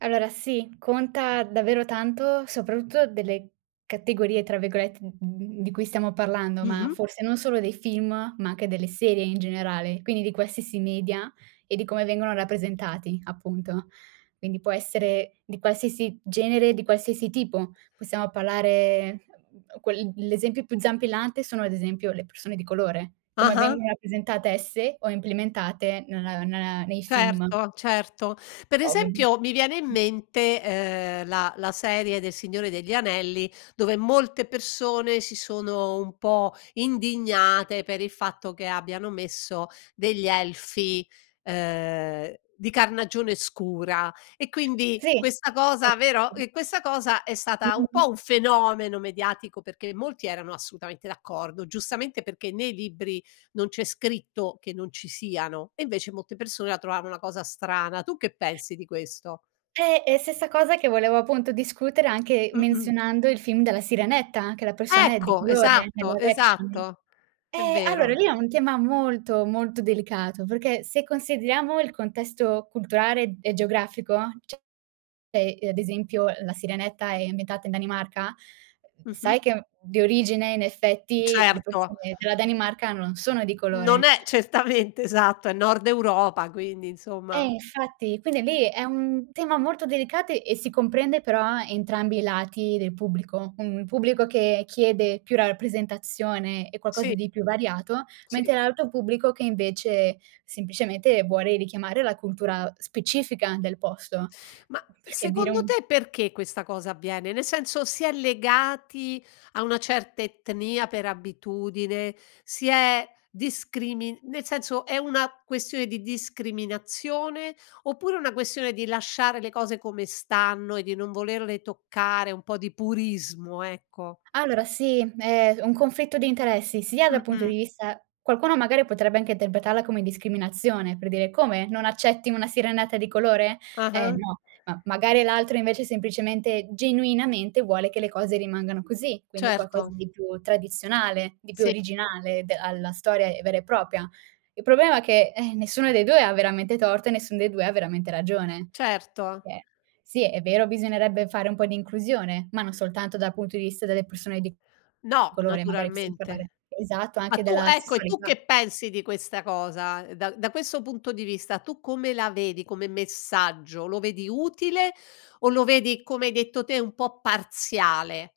Allora sì, conta davvero tanto soprattutto delle "categorie" tra virgolette d di cui stiamo parlando, ma Mh-mh. forse non solo dei film, ma anche delle serie in generale, quindi di qualsiasi media, e di come vengono rappresentati, appunto. Quindi può essere di qualsiasi genere, di qualsiasi tipo. Possiamo parlare, [unintelligible] quel l'esempio più zampillante, sono ad esempio le persone di colore, come Ah-ah. vengono rappresentate esse, o implementate nella nella nei film. Certo, certo. Per [unintelligible] esempio mi viene in Mh. mente, ehm, la la serie de Il Signore degli Anelli, dove, molte persone si sono un po' indignate, per il fatto che abbiano messo degli elfi, ehm, di carnagione scura e quindi Si. questa cosa, vero [unintelligible] questa cosa è Mh, stata mh, un mh. po' un fenomeno mediatico, perché molti erano assolutamente d'accordo, giustamente, perché nei libri non c'è scritto che non ci siano, e invece molte persone la trovavano una cosa strana. Tu che pensi di questo? Eh! E stessa cosa, che volevo appunto discutere anche Mh-mh. menzionando il film della Sirenetta, anche la persona è di Ecco! colore nel Esatto, live action. esatto. È Eh, allora, vero. lì è un tema molto, molto delicato, perché se consideriamo il contesto culturale e geografico, cioè ad esempio la Sirenetta è ambientata in Danimarca? [unintelligible] Mh-mh. Sai che di origine, in effetti, le Certo. persone della Danimarca non sono di Non colore. è certamente, esatto, è Nord Europa quindi, Eh, insomma infatti, quindi lì, è un tema molto delicate, e si comprende però entrambi i lati del pubblico: un pubblico che chiede più rappresentazione e qualcosa Sì. di più variato; Sì. mentre l'altro pubblico che invece, semplicemente, vuole richiamare la cultura specifica del posto. Ma, Uhm, perché dire secondo un te, perché questa cosa avviene? Nel senso, si è legati a una certa etnia per abitudine? Si è discrimin nel senso, è una questione di discriminazione, oppure una questione di lasciare le cose come stanno, e di non volerle toccare, un po' di purismo, ecco. Allora sì, è un conflitto di interessi, sia dal punto Mh-mh. di vista qualcuno magari potrebbe anche interpretarla come discriminazione, per dire: "Come?! Non accetti una sirenetta di colore? Eh Ah-ah. no!" Ma magari l'altro invece semplicemente, genuinamente, vuole che le cose rimangano così, quindi qualcosa Certo. di più tradizionale, di più Sì. originale, de alla storia vera e propria. Il problema è che, eh, nessuno dei 2 ha veramente torto, e nessun dei 2 ha veramente ragione. Certo. Eh, sì, è vero, bisognerebbe fare un po' di inclusione, ma non soltanto dal punto di vista delle persone di No, colore, magari possiam parlare naturalmente. esatto, Ma anche tu della ecco, e tu, sessualità. che pensi di questa cosa? Da da questo punto di vista, tu come la vedi come messaggio, lo vedi utile, o lo vedi, come hai detto te, un po' parziale?